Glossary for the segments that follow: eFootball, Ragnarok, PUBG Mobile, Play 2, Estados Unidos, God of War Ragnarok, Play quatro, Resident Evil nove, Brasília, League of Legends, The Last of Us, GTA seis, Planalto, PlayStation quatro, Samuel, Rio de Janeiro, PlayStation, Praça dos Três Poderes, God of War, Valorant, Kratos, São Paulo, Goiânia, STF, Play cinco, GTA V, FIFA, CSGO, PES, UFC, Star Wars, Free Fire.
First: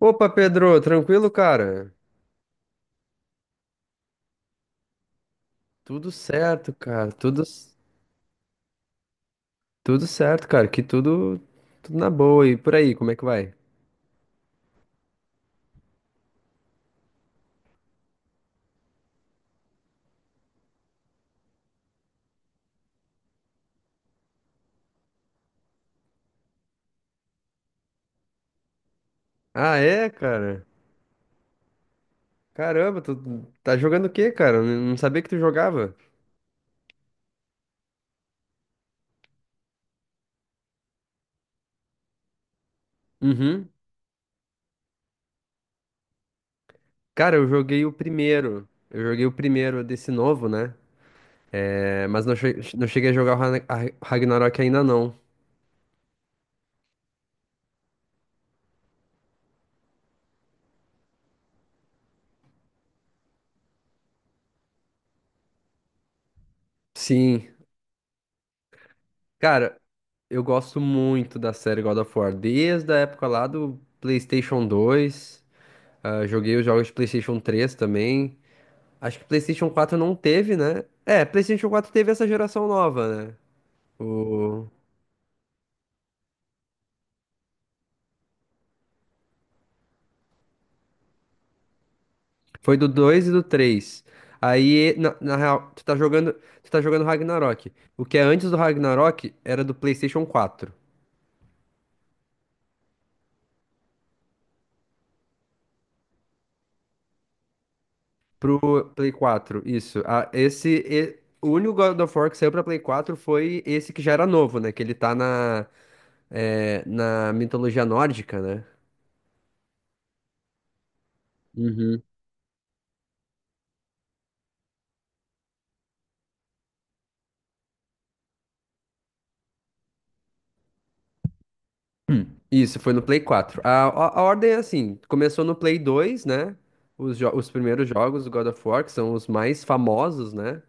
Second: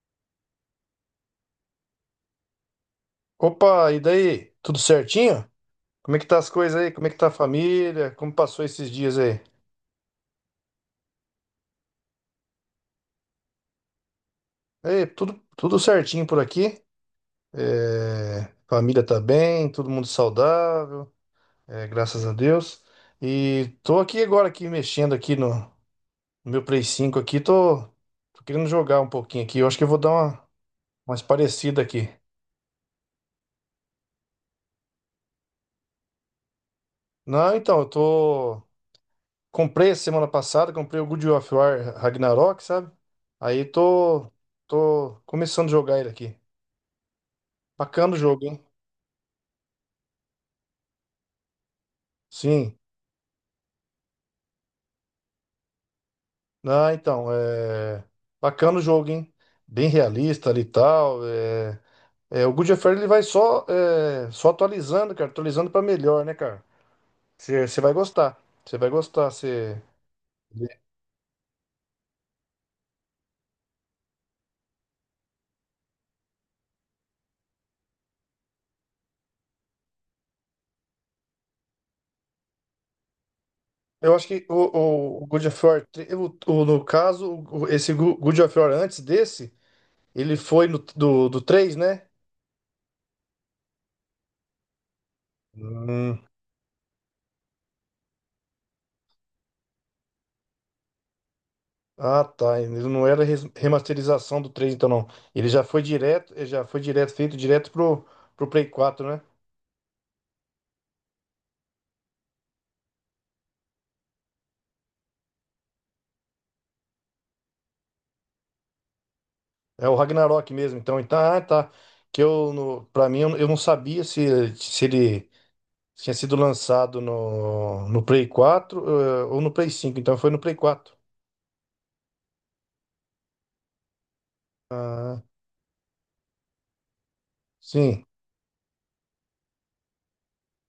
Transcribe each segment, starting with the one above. Opa, Pedro, tranquilo, cara? Opa, e daí? Tudo certinho? Tudo Como é que tá as certo, coisas aí? Como cara. é que tá a Tudo, família? Como passou esses dias aí? tudo certo, cara. Que tudo na boa. E por aí, como é que vai? É, tudo certinho por aqui. É, família tá bem, todo mundo saudável, graças a Deus. E tô aqui agora aqui mexendo aqui no meu Play cinco aqui, tô querendo jogar um pouquinho aqui. Eu Ah, acho que eu vou é, dar uma cara? mais parecida aqui. Caramba, tu tá jogando o quê, cara? Eu não sabia que tu jogava. Não, então, eu tô comprei essa semana passada, comprei o God of War Ragnarok, sabe? Aí Uhum. tô começando a jogar ele aqui. Cara, eu joguei o Bacana o jogo, hein? primeiro. Eu joguei o primeiro desse novo, né? É, mas não, Sim. não cheguei a jogar o Ragnarok ainda não. Ah, então, bacana o jogo, hein? Bem realista ali e tal. O God of War ele vai só atualizando, cara. Atualizando pra melhor, né, cara? Sim. Você vai gostar. Você vai gostar. Cara, Você... eu gosto muito da série God of War desde a época lá do PlayStation 2. Ah, joguei os jogos de PlayStation 3 também. Acho que PlayStation 4 não teve, né? É, PlayStation 4 teve essa geração nova, né? Eu acho que o, O... o, o God of War, no caso, God of War antes desse, ele foi no, do, do 3, né? Foi do 2 e do três. Aí, na real, Hum. Tu tá jogando Ragnarok. O que é antes do Ragnarok era do PlayStation 4. Ah, tá. Ele não era remasterização do 3, então não. Ele já foi direto, feito direto pro Play Pro quatro, Play né? 4, isso. Ah, o único God of War que saiu pra Play 4 foi esse que já era novo, né? Que ele tá na, na mitologia nórdica, né? É o Ragnarok mesmo, então. Então, ah, tá. Que eu, no, Pra mim, eu não sabia se ele tinha sido lançado no Play quatro, ou no Play cinco. Então foi no Play quatro. Isso, foi no Play 4. A ordem é assim: Ah, começou no Play 2, né? Os primeiros sim, jogos do God of War, que são os mais famosos, né?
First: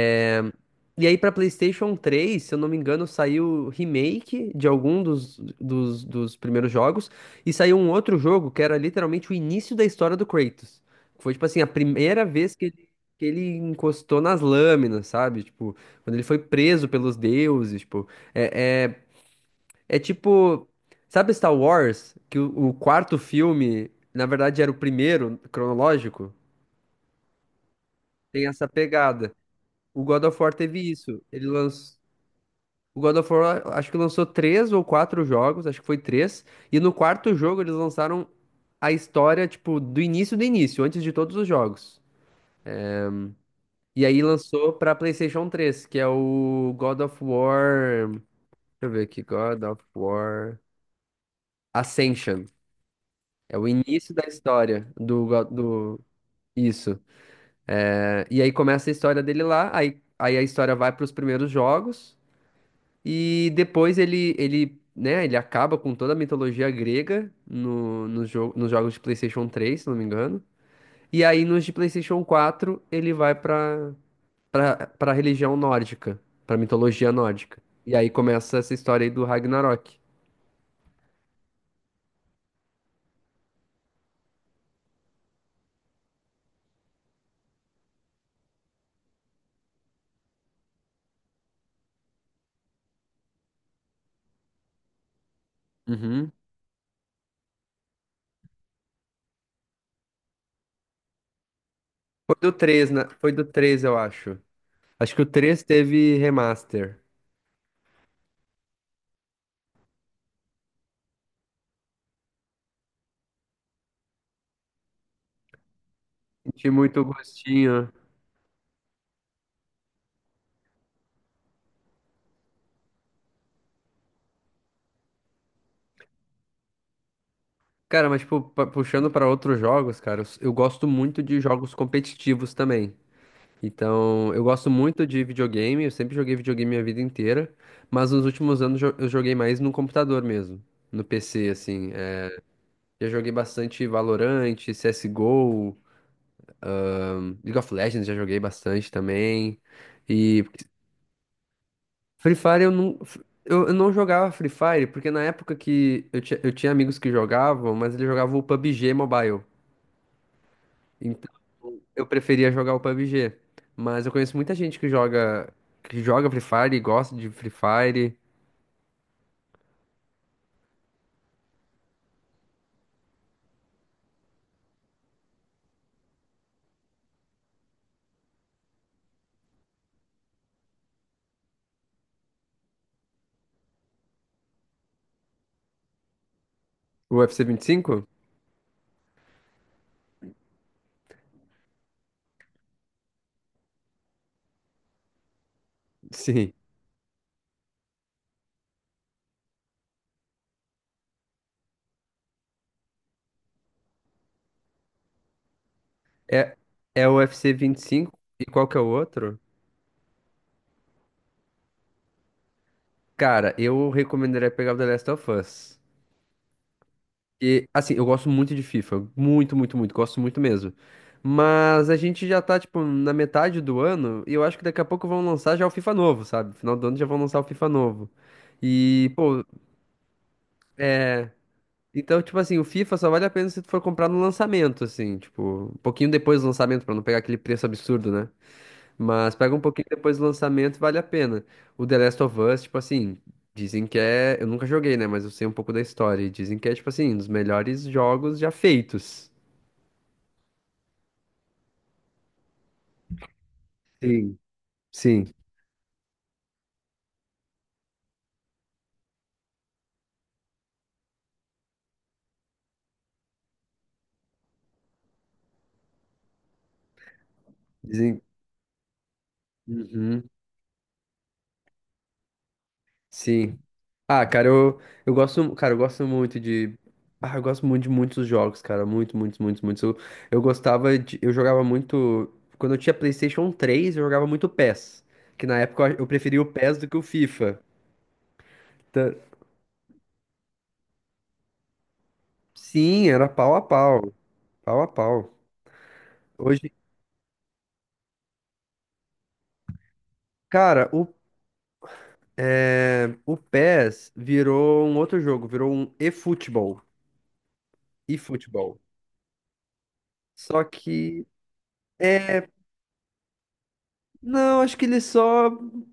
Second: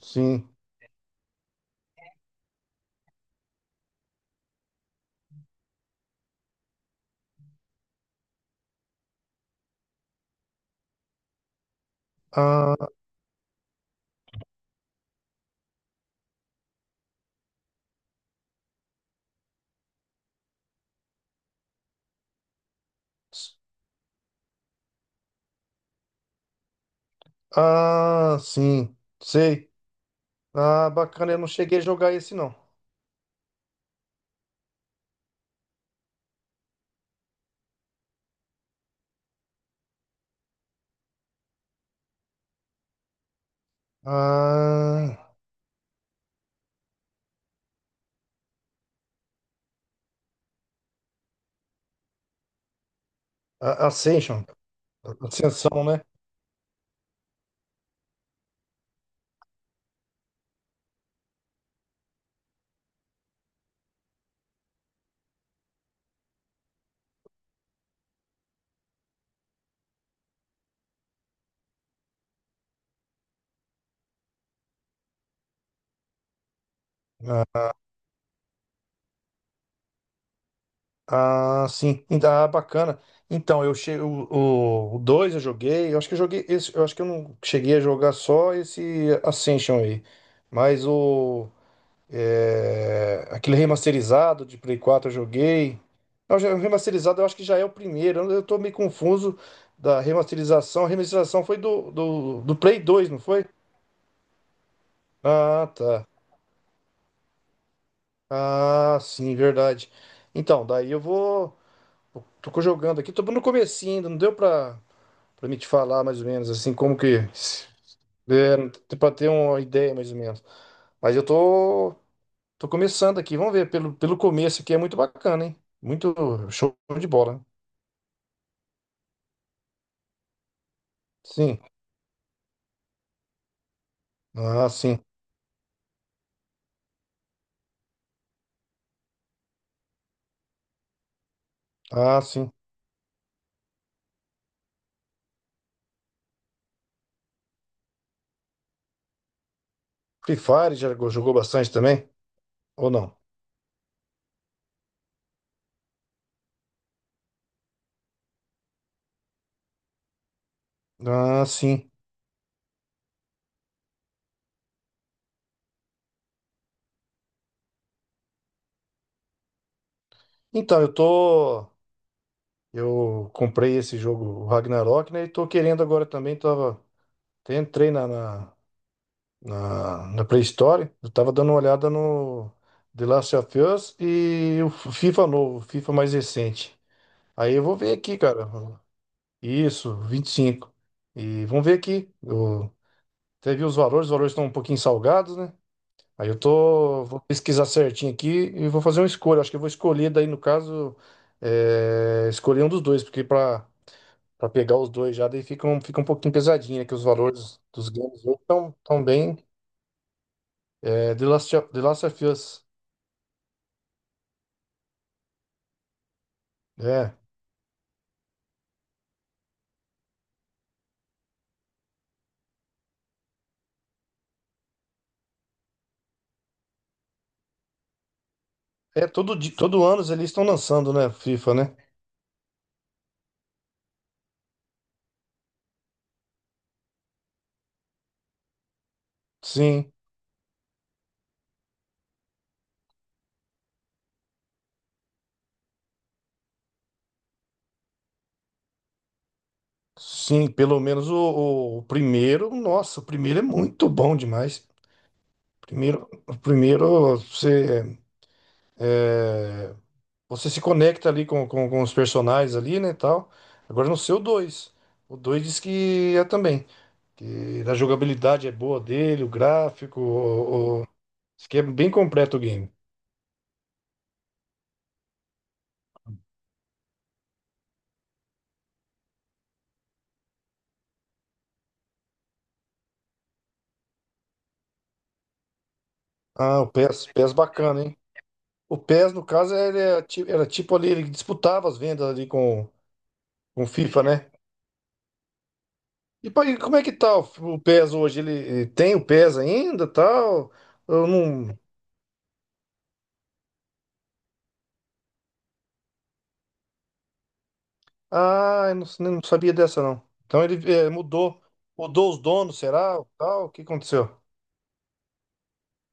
sim. E aí pra PlayStation 3, se eu não me engano, saiu remake de algum dos primeiros jogos, e saiu um outro jogo que era literalmente o início da história do Kratos. Foi, tipo assim, a primeira vez que Ah, que ele encostou nas lâminas, sabe? Tipo, quando ele foi preso pelos deuses, tipo. É, é, é tipo, sabe Star Wars? Que o quarto s- filme, na verdade, era o primeiro cronológico? Tem essa sim, pegada. sei. O God of War teve Ah, isso. bacana, eu Ele não cheguei a lançou. jogar esse não. O God of War, acho que lançou três ou quatro jogos, acho que foi três. E no quarto jogo eles lançaram a história, tipo, do início, antes de todos os jogos. E aí lançou pra Ah, PlayStation 3, que é o God of War. Deixa eu ver aqui, God of War Ascension. É o início da Ascension. história do, go- Ascensão, né? do Isso. É, e aí começa a história dele lá, aí a história vai para os primeiros jogos, e depois ele, né, ele acaba com toda a mitologia grega no jogo, nos jogos de PlayStation 3, se não me engano. E aí nos de PlayStation 4 ele vai para religião nórdica, para mitologia nórdica. E aí começa essa história aí do Ragnarok. Ah, ah, sim. Ainda bacana. Então, eu cheguei o 2 eu joguei, eu acho que eu joguei esse, eu acho que eu não cheguei a jogar só esse Ascension aí. Mas aquele remasterizado de Play 4 eu joguei. Uhum. Não, o remasterizado eu acho que já é o primeiro. Eu tô meio confuso da remasterização. A remasterização foi do, Foi do, do do Play três, né? 2, não Foi do foi? três, eu acho. Acho que o 3 Ah, tá. teve remaster. Ah, sim, verdade. Então, daí eu vou. Tô jogando aqui, tô no comecinho ainda, não deu pra me te falar mais ou menos, Senti assim, como muito que... gostinho. É, não tem pra ter uma ideia mais ou menos. Mas eu tô começando aqui, vamos ver, pelo começo aqui é muito bacana, hein? Muito show de bola, né? Cara, mas tipo, puxando pra outros jogos, cara, eu gosto muito de Sim, jogos competitivos também. Então, eu gosto ah, sim, muito de videogame, eu sempre joguei videogame minha vida inteira, mas nos últimos anos eu joguei mais no computador mesmo, no PC, assim. ah, sim. Já joguei bastante Valorant, CSGO, League of Legends já joguei bastante também. Free E Fire já jogou bastante também? Free Fire eu Ou não, não? eu não jogava Free Fire, porque na época que eu tinha amigos que jogavam, mas eles jogavam o PUBG Mobile. Então, Ah, sim. eu preferia jogar o PUBG. Mas eu conheço muita gente que joga Free Fire e gosta de Free Fire. Então, eu comprei esse jogo, o Ragnarok, né? E tô querendo agora também, tava... até entrei na pré-história. Eu tava dando uma olhada no The Last of Us e o FIFA novo, o FIFA mais recente. O U F C Aí vinte eu e vou ver cinco? aqui, cara. Isso, vinte e cinco, e vamos ver aqui. Eu até vi os valores estão um pouquinho salgados, né? Aí Sim. Vou pesquisar certinho aqui e vou fazer uma escolha. Acho que eu vou escolher daí, no caso, escolher um dos dois, porque para pegar os dois já, daí fica um pouquinho É, pesadinho, né? Que os é o UFC valores dos 25 games hoje e cinco e qual estão tão que é o tão bem. outro? É, The Last of Us. Cara, eu recomendaria pegar o The Last of Us. É. E, assim, eu gosto muito de FIFA. Muito, muito, muito. Gosto muito mesmo. Mas a gente já tá, tipo, na metade do ano e eu acho que daqui a pouco vão lançar já o FIFA novo, sabe? Final do ano já vão lançar o FIFA novo. É, E, todo, pô, di- todo ano eles estão lançando, né? é. FIFA, né? Então, tipo assim, o FIFA só vale a pena se tu for comprar no lançamento, assim, tipo, um pouquinho depois do lançamento, pra não pegar aquele preço absurdo, né? Mas pega um pouquinho Sim, depois do lançamento, vale a pena. O The Last of Us, tipo assim, dizem que é. Eu nunca joguei, né? Mas eu sei um pouco da história. E dizem que é, tipo assim, um dos melhores jogos já feitos. sim, pelo menos o primeiro. Nossa, o primeiro é muito bom Sim. demais. Sim. Primeiro, o primeiro é, você se conecta ali com os personagens ali, né, tal. Agora não sei o dois. O 2 diz que é também. Que a Dizem. jogabilidade é boa dele, o gráfico, Uhum. Diz que é bem completo o game. Sim. Ah, cara, eu gosto, cara, eu gosto muito de. Ah, eu gosto muito de muitos jogos, cara. Muito, muitos, muitos, muitos. Eu gostava de. Eu jogava muito. Quando eu tinha PlayStation 3 eu jogava muito PES. Que na época eu preferia o Ah, o PES do que o PES, PES FIFA. bacana, hein? O Tá- PES, no caso, ele é era tipo ali, ele disputava as vendas ali com Sim, era pau a com o FIFA, pau. né? Pau a pau. E pô, e Hoje, como é que tá o PES hoje? Ele tem o PES ainda, tal? cara, o, Eu não. é, o PES virou um outro jogo, virou um eFootball. Ah, eu eFootball. não, não sabia dessa, não. Então Só ele que. mudou os é, donos, será? Tal? O que aconteceu? Não, acho que eles só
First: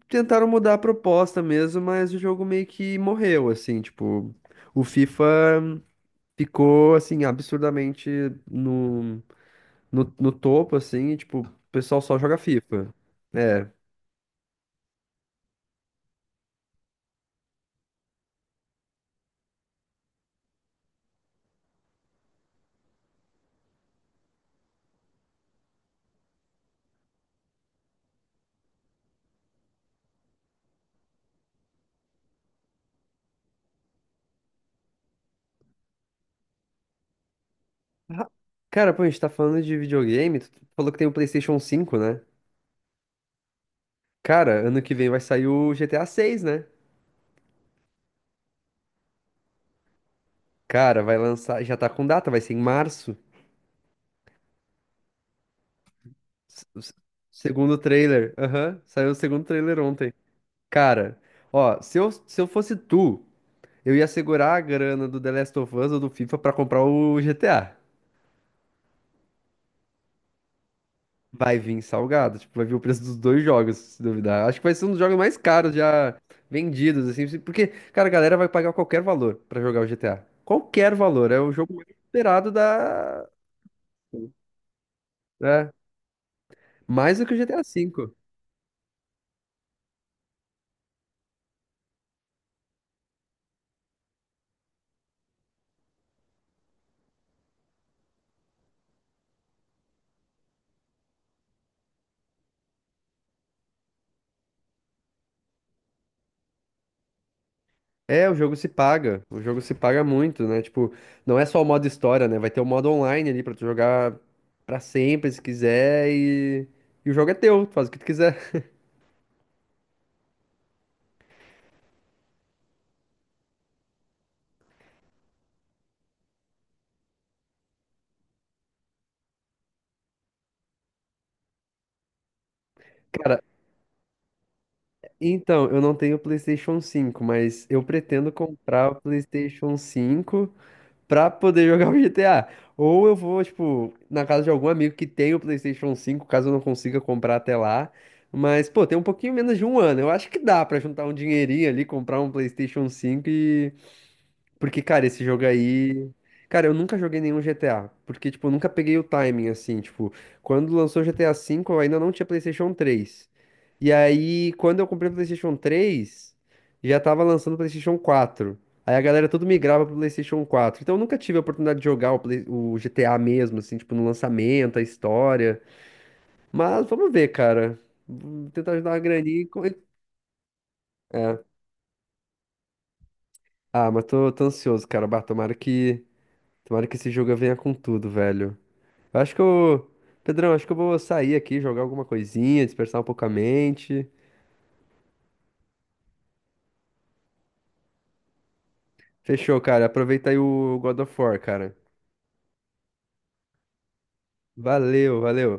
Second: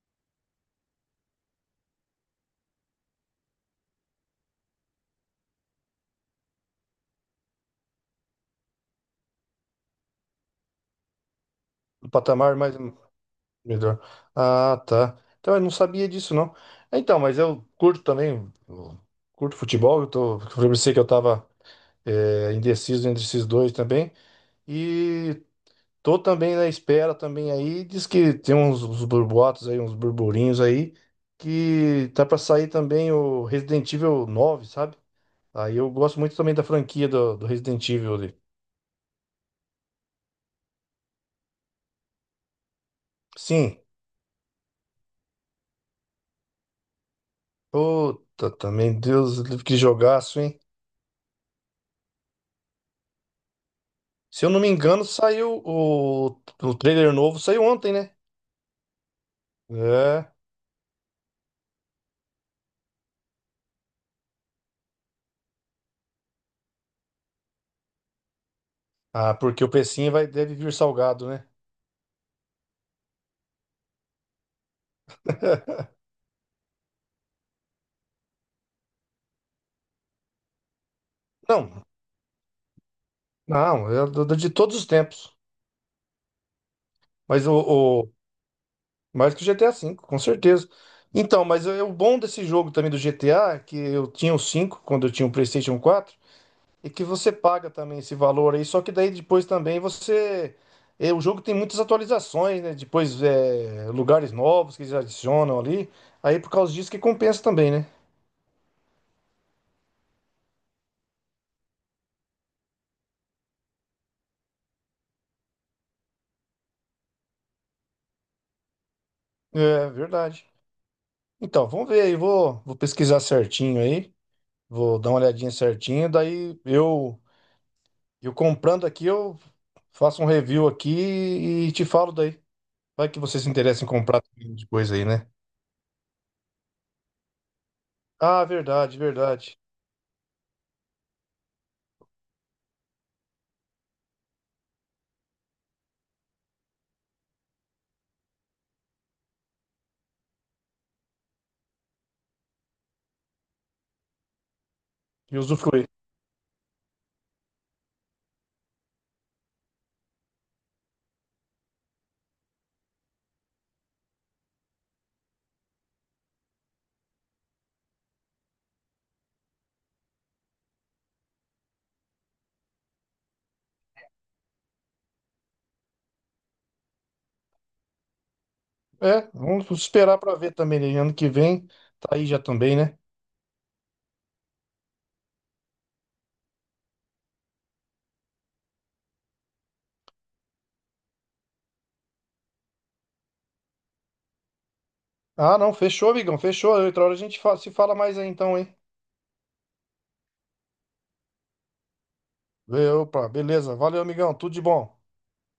tentaram mudar a proposta mesmo, mas o jogo meio que morreu, assim, tipo, o FIFA ficou, assim, absurdamente no, no topo, assim, e, tipo, o pessoal O só joga patamar mais FIFA. É. melhor. Ah, tá. Então eu não sabia disso, não. Então, mas eu curto também, eu curto futebol. Eu pensei que eu tava indeciso entre esses dois também. E tô também na espera também aí. Diz que tem uns burboatos aí, uns burburinhos aí, que tá pra sair também o Resident Evil nove, sabe? Aí eu gosto muito também da franquia do Resident Evil Ah, ali. cara, pô, a gente tá falando de videogame, tu falou que tem o PlayStation 5, né? Sim. Cara, ano que vem vai sair o GTA 6, né? Puta, também, Deus, que jogaço, hein? Cara, vai lançar, já tá com data, vai ser em março. Se eu não me engano, saiu o, S- o s- trailer novo, saiu Segundo ontem, né? trailer, aham, saiu o segundo trailer ontem. É. Cara, ó, se eu fosse tu, eu ia segurar a grana do The Last of Us ou do FIFA pra comprar o GTA. Ah, porque o precinho vai, deve vir salgado, né? Vai vir salgado, tipo, vai vir o preço dos dois jogos, se duvidar. Acho que vai ser um dos jogos mais caros já vendidos, assim, porque, cara, a galera vai pagar qualquer valor pra jogar o GTA. Qualquer valor, é o jogo Não, mais esperado da. não, é de todos os tempos. É, mais do que o Mas GTA V. o, Mais que o GTA V, com certeza. Então, mas é o bom desse jogo também do GTA, que eu tinha o 5 quando eu tinha o PlayStation quatro. E que você paga também esse valor aí, só que daí depois também você. É, o jogo tem muitas atualizações, né? Depois é, lugares novos que eles adicionam ali. Aí por causa disso que compensa também, né? É, o jogo se paga. O jogo se paga muito, né? Tipo, não é só o modo história, né? Vai ter o modo online ali pra tu jogar pra sempre, se quiser, e o jogo é teu, tu faz o que tu quiser. É verdade. Então, vamos ver aí, vou pesquisar certinho aí, vou dar uma olhadinha certinho, daí eu comprando aqui, eu faço um review aqui e te falo daí. Vai que Cara, você se interessa em comprar depois aí, né? então, eu não tenho o PlayStation 5, mas eu pretendo Ah, comprar o verdade, verdade. PlayStation 5 pra poder jogar o GTA. Ou eu vou, tipo, na casa de algum amigo que tem o PlayStation 5, caso eu não consiga comprar até lá. Mas, pô, tem um pouquinho menos de um ano. Eu acho que dá pra juntar um dinheirinho ali, comprar um PlayStation 5 e. Porque, cara, esse E jogo usufruir. aí. Cara, eu nunca joguei nenhum GTA. Porque, tipo, eu nunca peguei o timing, assim. Tipo, quando lançou GTA V, eu ainda não tinha PlayStation 3. E aí, quando eu comprei o PlayStation 3, já tava lançando o PlayStation 4. Aí a galera tudo migrava pro PlayStation 4. Então eu nunca tive a oportunidade de jogar o GTA mesmo, assim, tipo, no lançamento, a história. Mas vamos ver, cara. Vou tentar ajudar a É, graninha. Vamos esperar pra ver também, né? Ano que vem tá aí já também, né? Ah, mas tô, ansioso, cara. Bah, tomara que. Tomara que esse jogo venha com tudo, velho. Eu Acho que eu. Pedrão, acho que eu vou sair aqui, jogar alguma coisinha, dispersar um pouco a mente. Ah, não, fechou, amigão, fechou. Outra hora a gente se fala mais aí então, hein? Fechou, cara. Aproveita aí o God of War, cara. Opa, beleza. Valeu, amigão, tudo de bom. Valeu, valeu.